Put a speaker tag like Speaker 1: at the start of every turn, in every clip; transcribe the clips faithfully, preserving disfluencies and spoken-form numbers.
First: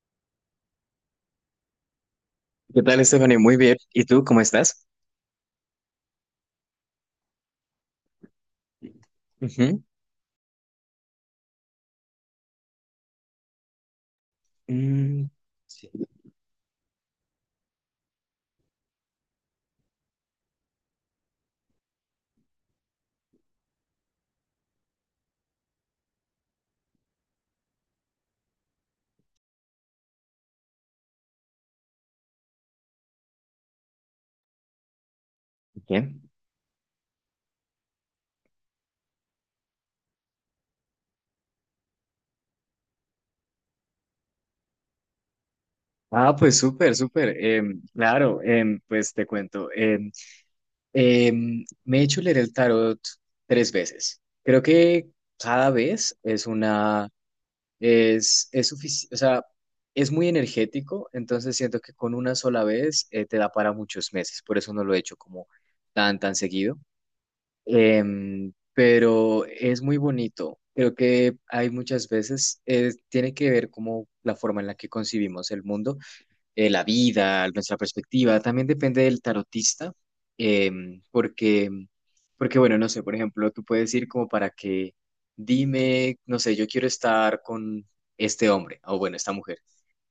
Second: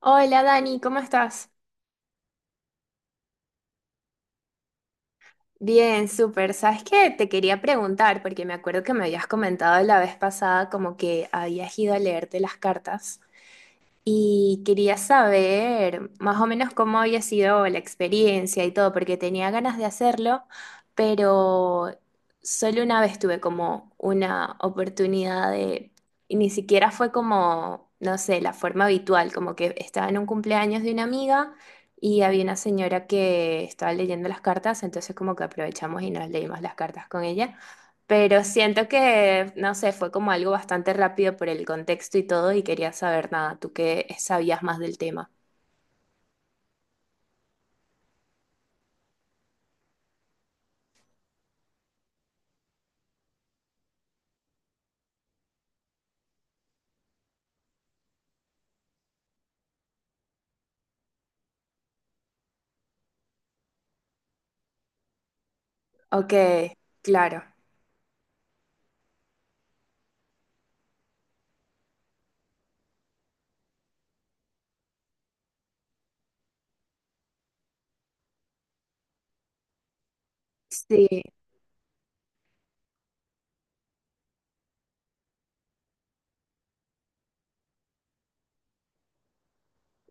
Speaker 1: Hola Dani, ¿cómo estás?
Speaker 2: ¿Qué tal, Stephanie? Muy bien. ¿Y tú, cómo estás?
Speaker 1: Bien, súper. ¿Sabes qué? Te quería preguntar, porque me acuerdo que me habías comentado
Speaker 2: Ujú.
Speaker 1: la vez pasada como que habías ido a leerte las cartas. Y quería
Speaker 2: Mm,
Speaker 1: saber más o menos cómo había sido la experiencia y todo, porque tenía ganas de hacerlo, pero solo una vez tuve como una oportunidad de, y ni siquiera fue como, no sé, la forma habitual, como que estaba en un cumpleaños de una amiga y había una señora que estaba leyendo las cartas, entonces como que aprovechamos y nos
Speaker 2: bien.
Speaker 1: leímos las cartas con ella. Pero siento que, no sé, fue como algo bastante rápido por el contexto y todo y quería saber nada, tú que sabías más del tema.
Speaker 2: Ah, pues súper, súper. Em, claro, em, pues te cuento. Em, em, me he hecho leer el tarot tres veces. Creo que cada vez es una, es, es suficiente, o sea, es muy energético, entonces siento que con una sola vez eh, te da para muchos meses. Por eso no lo he hecho como tan,
Speaker 1: Ok,
Speaker 2: tan seguido.
Speaker 1: claro,
Speaker 2: Em, pero es muy bonito. Creo que hay muchas veces, eh, tiene que ver como la forma en la que concibimos el mundo, eh, la vida, nuestra perspectiva. También depende del tarotista, em,
Speaker 1: sí,
Speaker 2: porque, porque, bueno, no sé, por ejemplo, tú puedes ir como para que dime, no sé, yo quiero estar con este hombre o bueno, esta mujer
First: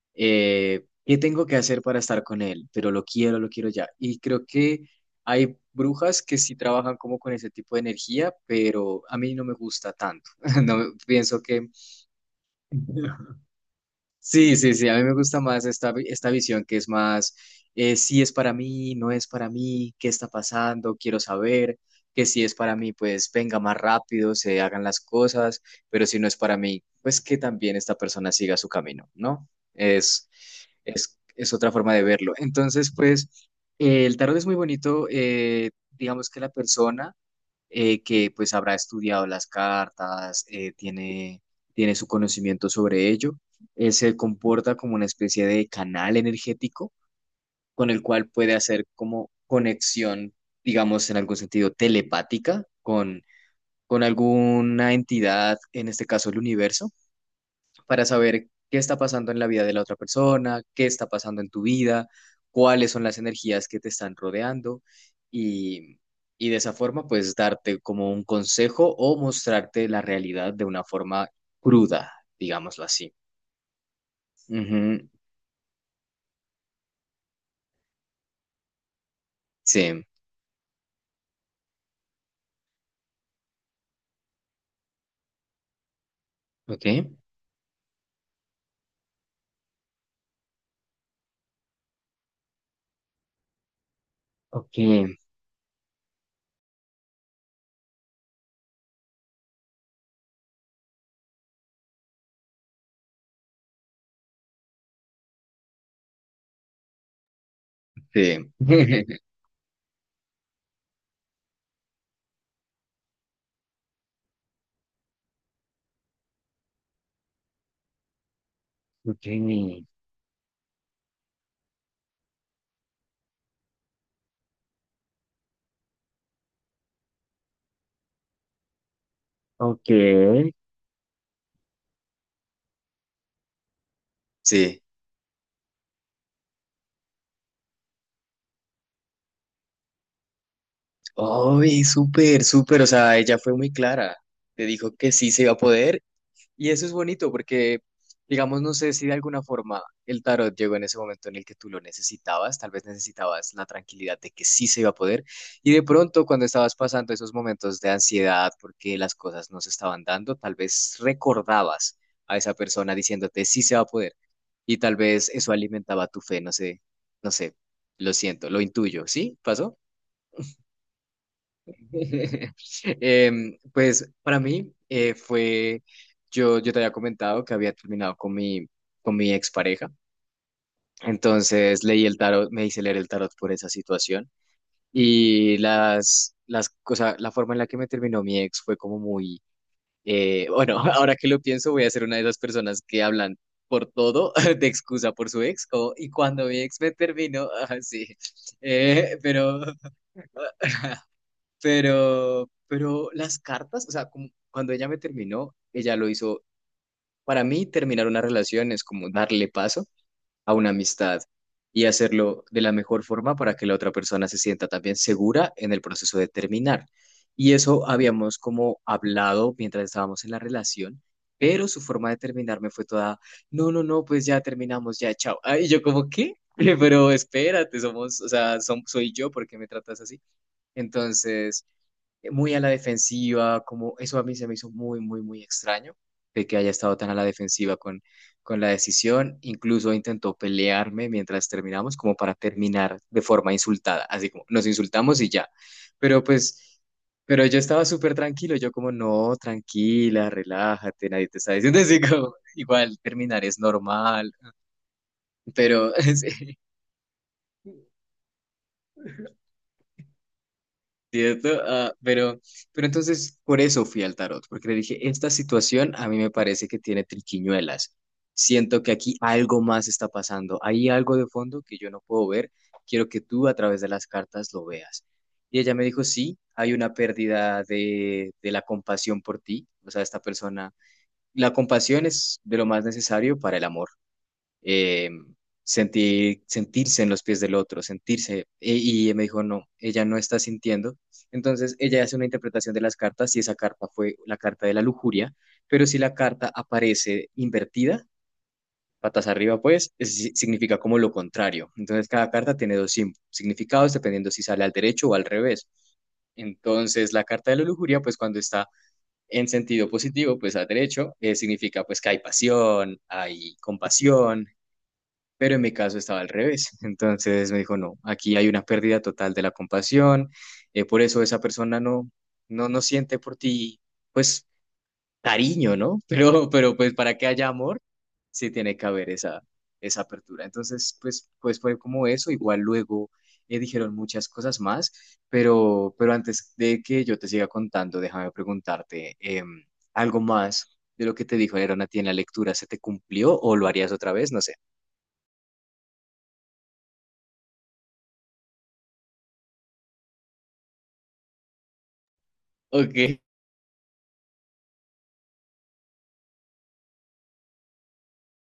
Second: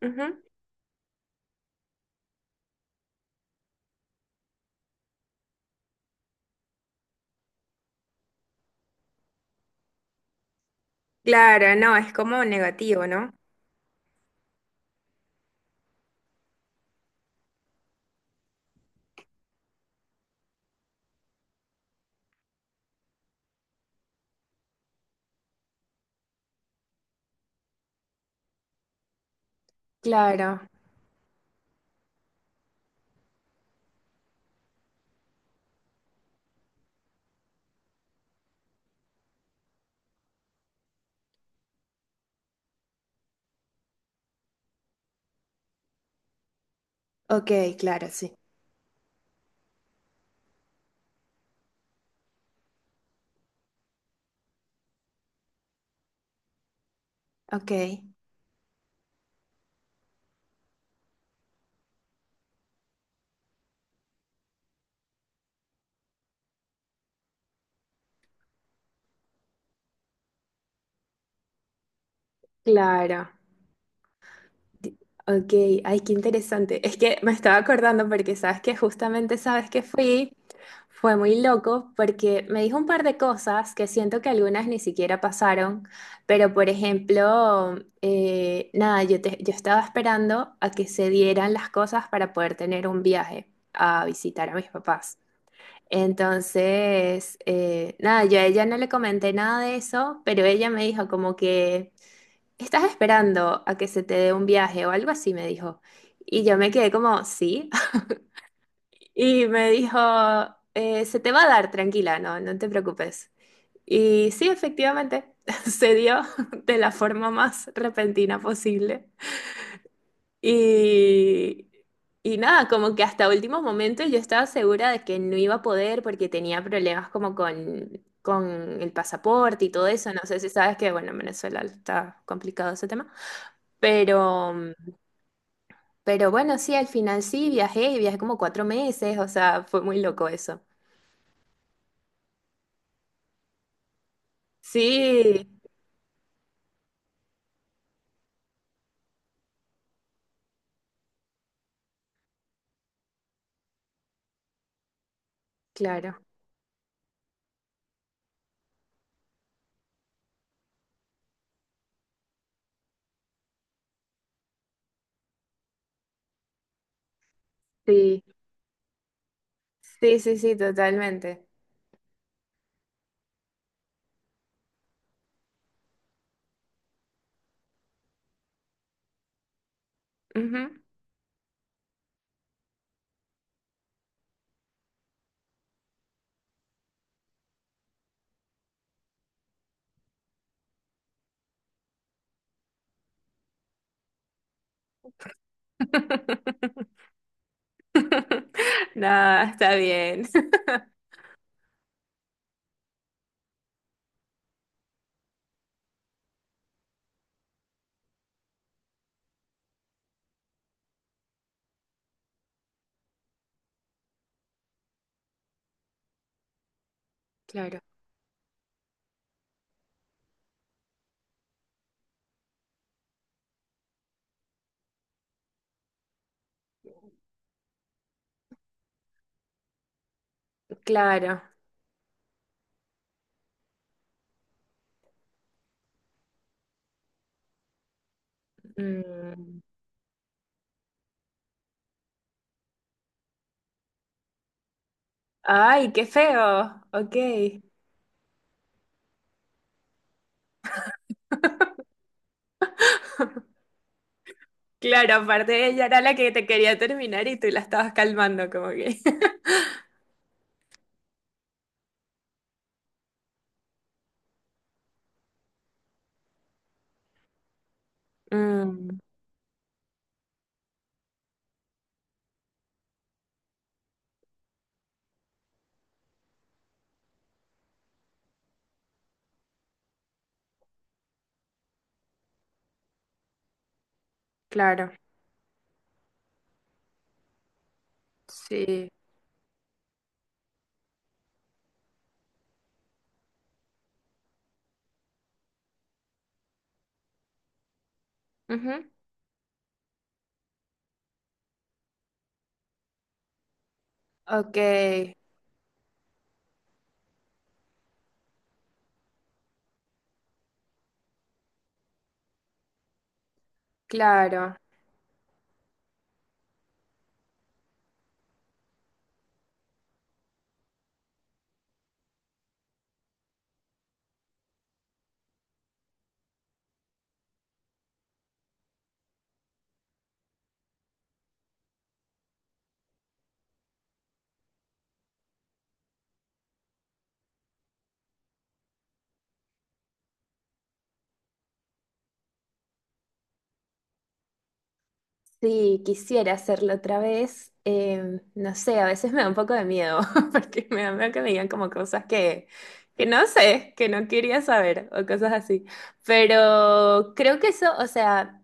Speaker 1: ujú,
Speaker 2: eh, ¿qué tengo que hacer para estar con él? Pero lo quiero, lo quiero ya. Y creo que hay brujas que sí trabajan como con ese tipo de energía, pero a mí no me gusta tanto. No pienso que
Speaker 1: claro, no, es como negativo, ¿no?
Speaker 2: Sí, sí, sí, a mí me gusta más esta, vi- esta visión que es más, eh, si es para mí, no es para mí, qué está pasando, quiero saber, que si es para mí, pues venga más rápido, se hagan las cosas, pero si no es para mí, pues que también esta persona siga su camino, ¿no? Es,
Speaker 1: Claro,
Speaker 2: es, es otra forma de verlo. Entonces, pues, eh, el tarot es muy bonito, eh, digamos que la persona eh, que pues habrá estudiado las cartas, eh, tiene, tiene su conocimiento sobre ello. Él se comporta como una especie de canal energético
Speaker 1: ok,
Speaker 2: con el
Speaker 1: claro,
Speaker 2: cual
Speaker 1: sí,
Speaker 2: puede hacer como conexión, digamos, en algún sentido telepática con, con alguna entidad, en este caso el universo
Speaker 1: ok,
Speaker 2: para saber qué está pasando en la vida de la otra persona, qué está pasando en tu vida, cuáles son las energías que te están rodeando y, y de esa forma pues darte como un consejo o mostrarte la realidad de una forma cruda, digámoslo así.
Speaker 1: claro.
Speaker 2: Ujú,
Speaker 1: Ok, ay, qué interesante. Es que me estaba acordando porque sabes que justamente sabes que
Speaker 2: sí,
Speaker 1: fui, fue muy loco porque me dijo un par de cosas que siento que algunas ni siquiera pasaron, pero por
Speaker 2: ok.
Speaker 1: ejemplo, eh, nada, yo, te- yo estaba esperando a que se dieran las cosas para poder tener un viaje a visitar a mis
Speaker 2: Ok,
Speaker 1: papás. Entonces, eh, nada, yo a ella no le comenté nada de eso, pero ella me dijo como que... ¿Estás esperando a que se te dé un viaje o algo así? Me dijo. Y yo me quedé como, sí.
Speaker 2: sí.
Speaker 1: Y me dijo, "Eh, se te va a dar, tranquila, no, no te preocupes. Y sí, efectivamente, se dio de la forma más repentina posible.
Speaker 2: Okay.
Speaker 1: Y, y nada, como que hasta último momento yo estaba segura de que no iba a poder porque tenía problemas como con, con el pasaporte y todo eso. No sé si
Speaker 2: Okay.
Speaker 1: sabes que, bueno, en Venezuela está complicado ese tema. Pero... mm,
Speaker 2: Sí.
Speaker 1: pero bueno, sí, al final sí viajé, y viajé como cuatro meses, o sea, fue muy loco eso.
Speaker 2: Oh, súper, súper. O sea, ella fue muy clara. Te dijo que sí se
Speaker 1: Sí,
Speaker 2: iba a poder. Y eso es bonito porque, digamos, no sé si de alguna forma el tarot llegó en ese momento en el que tú lo necesitabas, tal vez necesitabas la tranquilidad de que sí se iba a poder, y de
Speaker 1: claro,
Speaker 2: pronto cuando estabas pasando esos momentos de ansiedad porque las cosas no se estaban dando, tal vez recordabas a esa persona diciéndote sí se va a poder, y tal vez eso alimentaba tu fe, no sé, no sé, lo
Speaker 1: sí,
Speaker 2: siento, lo intuyo, ¿sí? ¿Pasó?
Speaker 1: sí, sí, sí, totalmente.
Speaker 2: Em, pues para mí eh, fue, yo, yo te había comentado que había terminado con mi, con mi expareja,
Speaker 1: Ujú.
Speaker 2: entonces leí el tarot, me hice leer el tarot por esa situación y las, las cosas, la forma en la que me terminó mi ex fue como muy, eh, bueno, ahora que lo pienso voy a ser una de esas personas que hablan por todo de excusa por su ex, como, y cuando mi ex me terminó, así,
Speaker 1: Nada,
Speaker 2: pero
Speaker 1: está bien.
Speaker 2: Pero, pero las cartas, o sea, como cuando ella me terminó, ella lo hizo. Para mí, terminar una relación es como darle paso a una amistad y hacerlo de la mejor forma para que la otra persona se sienta también segura en el proceso de terminar. Y
Speaker 1: Claro,
Speaker 2: eso habíamos como hablado mientras estábamos en la relación, pero su forma de terminarme fue toda, no, no, no, pues ya terminamos, ya, chao. Ah, y yo como, ¿qué? Pero espérate, somos, o sea, som- soy yo, ¿por qué me tratas así?
Speaker 1: claro.
Speaker 2: Entonces eh, muy a la defensiva, como eso a mí se me hizo muy, muy, muy extraño, de que haya estado tan a la defensiva con, con la decisión.
Speaker 1: Mm.
Speaker 2: Incluso intentó pelearme mientras terminamos, como para terminar de forma insultada, así como nos insultamos y ya.
Speaker 1: Ay, qué
Speaker 2: Pero pues,
Speaker 1: feo. Ok.
Speaker 2: pero yo estaba súper tranquilo, yo como, no, tranquila, relájate, nadie te está diciendo así como, igual terminar es normal,
Speaker 1: Claro, aparte ella
Speaker 2: pero
Speaker 1: era la que te quería terminar y tú la
Speaker 2: sí.
Speaker 1: estabas calmando, como que.
Speaker 2: ¿Cierto? Ah, pero, pero entonces por eso fui al tarot, porque le dije, esta situación a mí me parece que tiene triquiñuelas. Siento que
Speaker 1: Mm,
Speaker 2: aquí algo más está pasando. Hay algo de fondo que yo no puedo ver. Quiero que tú a través de las cartas lo veas. Y ella me dijo, sí, hay una pérdida de, de la compasión por ti. O sea, esta persona, la compasión es de lo más necesario para el amor
Speaker 1: claro,
Speaker 2: eh, sentir, sentirse en los pies del otro, sentirse.
Speaker 1: sí.
Speaker 2: Y, y me dijo, no, ella no está sintiendo. Entonces ella hace una interpretación de las cartas, si esa carta fue la carta de la lujuria, pero si la carta aparece invertida,
Speaker 1: Ujú.
Speaker 2: patas arriba, pues es- si, significa como lo contrario. Entonces cada carta tiene dos sim- significados dependiendo si
Speaker 1: Ok,
Speaker 2: sale al derecho o al revés. Entonces, la carta de la lujuria, pues cuando está en sentido positivo, pues al derecho, eh, significa pues que hay pasión, hay compasión,
Speaker 1: claro.
Speaker 2: pero en mi caso estaba al revés. Entonces me dijo, no, aquí hay una pérdida total de la compasión, eh, por eso esa persona no, no, no siente por ti, pues, cariño, ¿no? Pero, pero pues para que haya amor, sí tiene que haber esa, esa apertura. Entonces, pues, pues, fue como eso. Igual luego eh, dijeron muchas cosas más, pero, pero antes de que yo te siga contando, déjame preguntarte em, algo más de lo que te dijo Aaron a ti en la lectura, ¿se te cumplió o lo harías otra vez? No sé.
Speaker 1: Sí, quisiera hacerlo otra vez. Em, no sé, a veces me da un poco de miedo, porque me da miedo que me digan como cosas que, que
Speaker 2: Ok.
Speaker 1: no sé, que no quería saber o cosas así. Pero creo que eso, o sea,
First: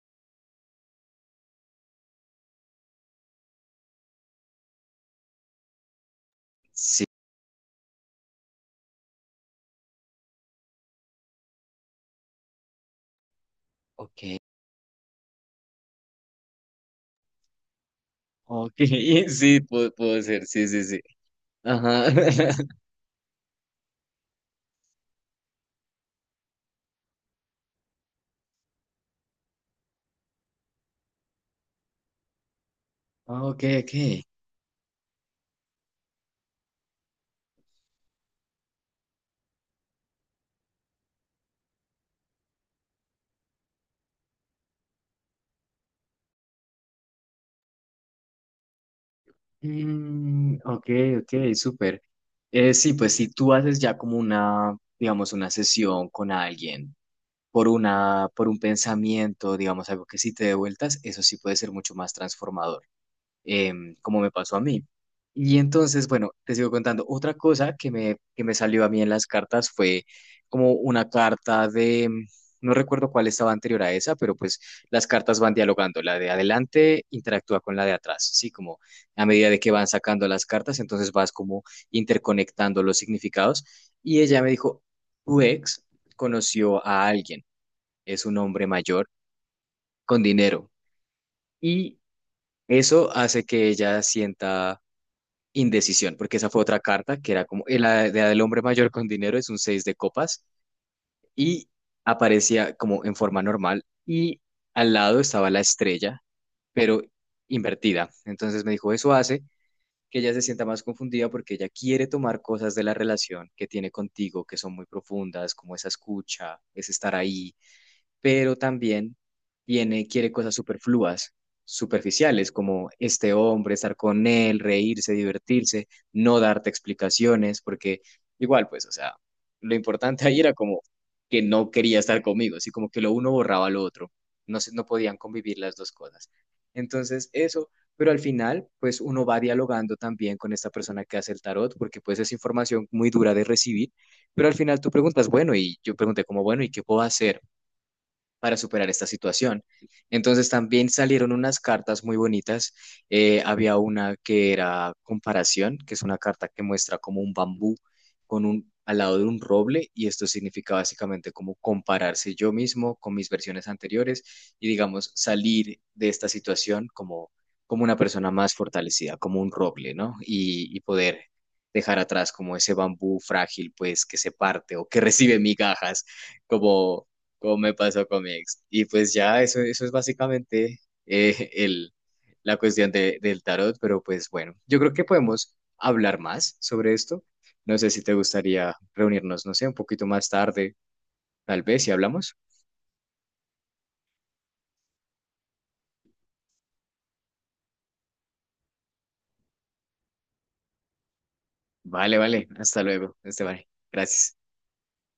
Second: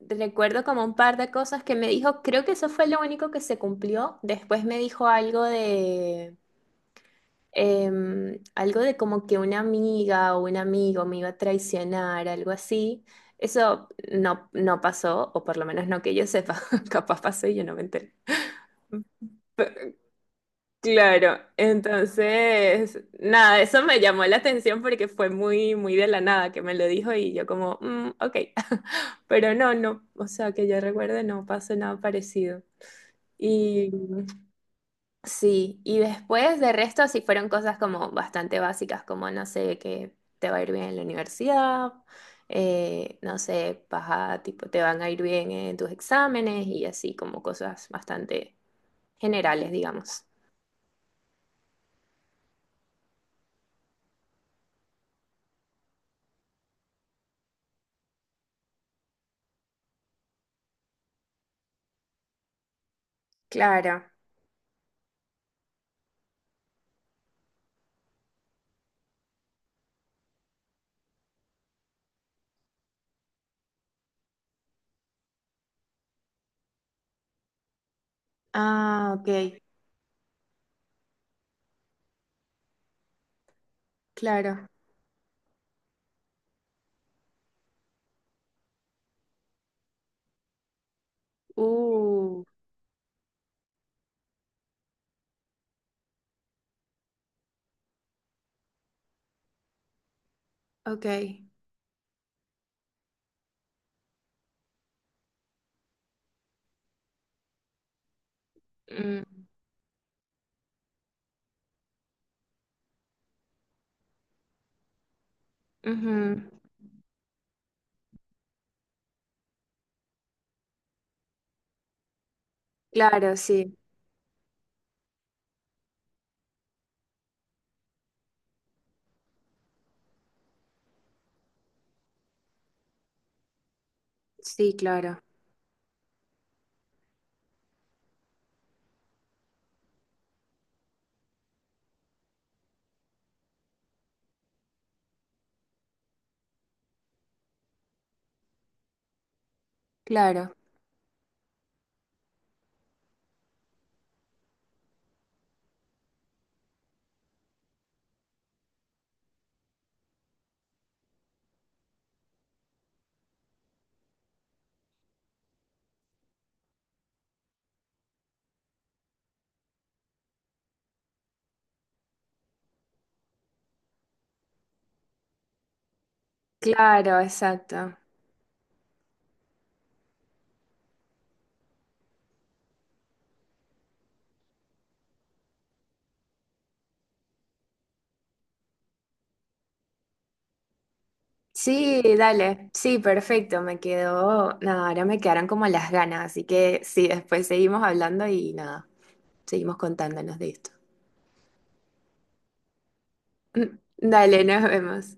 Speaker 1: recuerdo como un par de cosas que me dijo, creo que eso fue lo único que se cumplió. Después me dijo algo de
Speaker 2: Sí.
Speaker 1: em, algo de como que una amiga o un amigo me iba a traicionar, algo así. Eso
Speaker 2: Ok,
Speaker 1: no, no pasó, o por lo menos no que yo sepa, capaz pasó y yo no me enteré.
Speaker 2: ok, sí, puedo, puedo ser, sí, sí, sí.
Speaker 1: Claro,
Speaker 2: Ajá.
Speaker 1: entonces, nada, eso me llamó la atención porque fue muy, muy de la nada que me lo dijo y yo como, "Mm, ok". Pero no, no, o sea, que yo recuerde no pasó nada parecido.
Speaker 2: Ah, ok,
Speaker 1: Y
Speaker 2: ok.
Speaker 1: sí, y después de resto sí fueron cosas como bastante básicas, como no sé, que te va a ir bien en la universidad, eh, no sé, vas a, tipo, te van a ir bien en tus exámenes y así como cosas bastante generales, digamos.
Speaker 2: Mm, ok, ok, súper. Eh, sí, pues si tú haces ya como una, digamos, una sesión con alguien por una, por un pensamiento, digamos, algo que sí te dé vueltas, eso sí puede ser mucho más transformador. Em,
Speaker 1: Claro.
Speaker 2: como me pasó a mí. Y entonces, bueno, te sigo contando. Otra cosa que me, que me salió a mí en las cartas fue como una carta de, mm, no recuerdo cuál estaba anterior a esa, pero pues las cartas van dialogando. La de adelante interactúa con la de atrás, ¿sí? Como
Speaker 1: Ah,
Speaker 2: a
Speaker 1: ok,
Speaker 2: medida de que van sacando las cartas, entonces vas como interconectando los significados. Y ella me
Speaker 1: claro.
Speaker 2: dijo, tu ex conoció a alguien, es un hombre mayor con dinero. Y
Speaker 1: Uh,
Speaker 2: eso hace que ella sienta indecisión, porque esa fue otra carta que era como el, la de- la del hombre mayor con dinero es un seis de copas
Speaker 1: ok.
Speaker 2: y aparecía como en forma normal y al lado estaba la estrella, pero invertida. Entonces me dijo, eso
Speaker 1: Mm,
Speaker 2: hace que ella se sienta más confundida porque ella quiere tomar cosas de la relación que tiene contigo que son muy profundas, como esa
Speaker 1: ujú.
Speaker 2: escucha, ese estar ahí, pero también tiene, quiere cosas superfluas, superficiales, como este
Speaker 1: Claro,
Speaker 2: hombre,
Speaker 1: sí,
Speaker 2: estar con él, reírse, divertirse, no darte explicaciones, porque igual, pues, o sea, lo importante ahí era como que no quería estar conmigo, así como que lo uno borraba lo otro, no se,
Speaker 1: sí,
Speaker 2: no podían
Speaker 1: claro,
Speaker 2: convivir las dos cosas. Entonces, eso, pero al final, pues uno va dialogando también con esta persona que hace el tarot, porque pues es información muy dura de recibir, pero al final tú preguntas, bueno, y yo pregunté como, bueno, ¿y qué puedo hacer para superar esta situación? Entonces
Speaker 1: claro,
Speaker 2: también salieron unas cartas muy bonitas. Eh, había una que era comparación, que es una carta que muestra como un bambú con un al lado de un roble y esto significa básicamente como compararse yo mismo con mis versiones anteriores y digamos salir de esta situación como como una persona más fortalecida, como un roble, ¿no? Y, y poder dejar atrás como ese bambú frágil, pues que se parte o que recibe migajas, como
Speaker 1: claro,
Speaker 2: como me
Speaker 1: exacto.
Speaker 2: pasó con mi ex. Y pues ya, eso, eso es básicamente eh, el, la cuestión de- del tarot, pero pues bueno, yo creo que podemos hablar más sobre esto. No sé si te gustaría reunirnos, no sé, un poquito más tarde, tal vez, si
Speaker 1: Sí,
Speaker 2: hablamos.
Speaker 1: dale. Sí, perfecto. Me quedó. Nada, ahora me quedaron como las ganas. Así que sí, después seguimos hablando y nada, seguimos contándonos de esto.
Speaker 2: Vale, vale, hasta luego, Esteban. Gracias.
Speaker 1: Dale, nos vemos.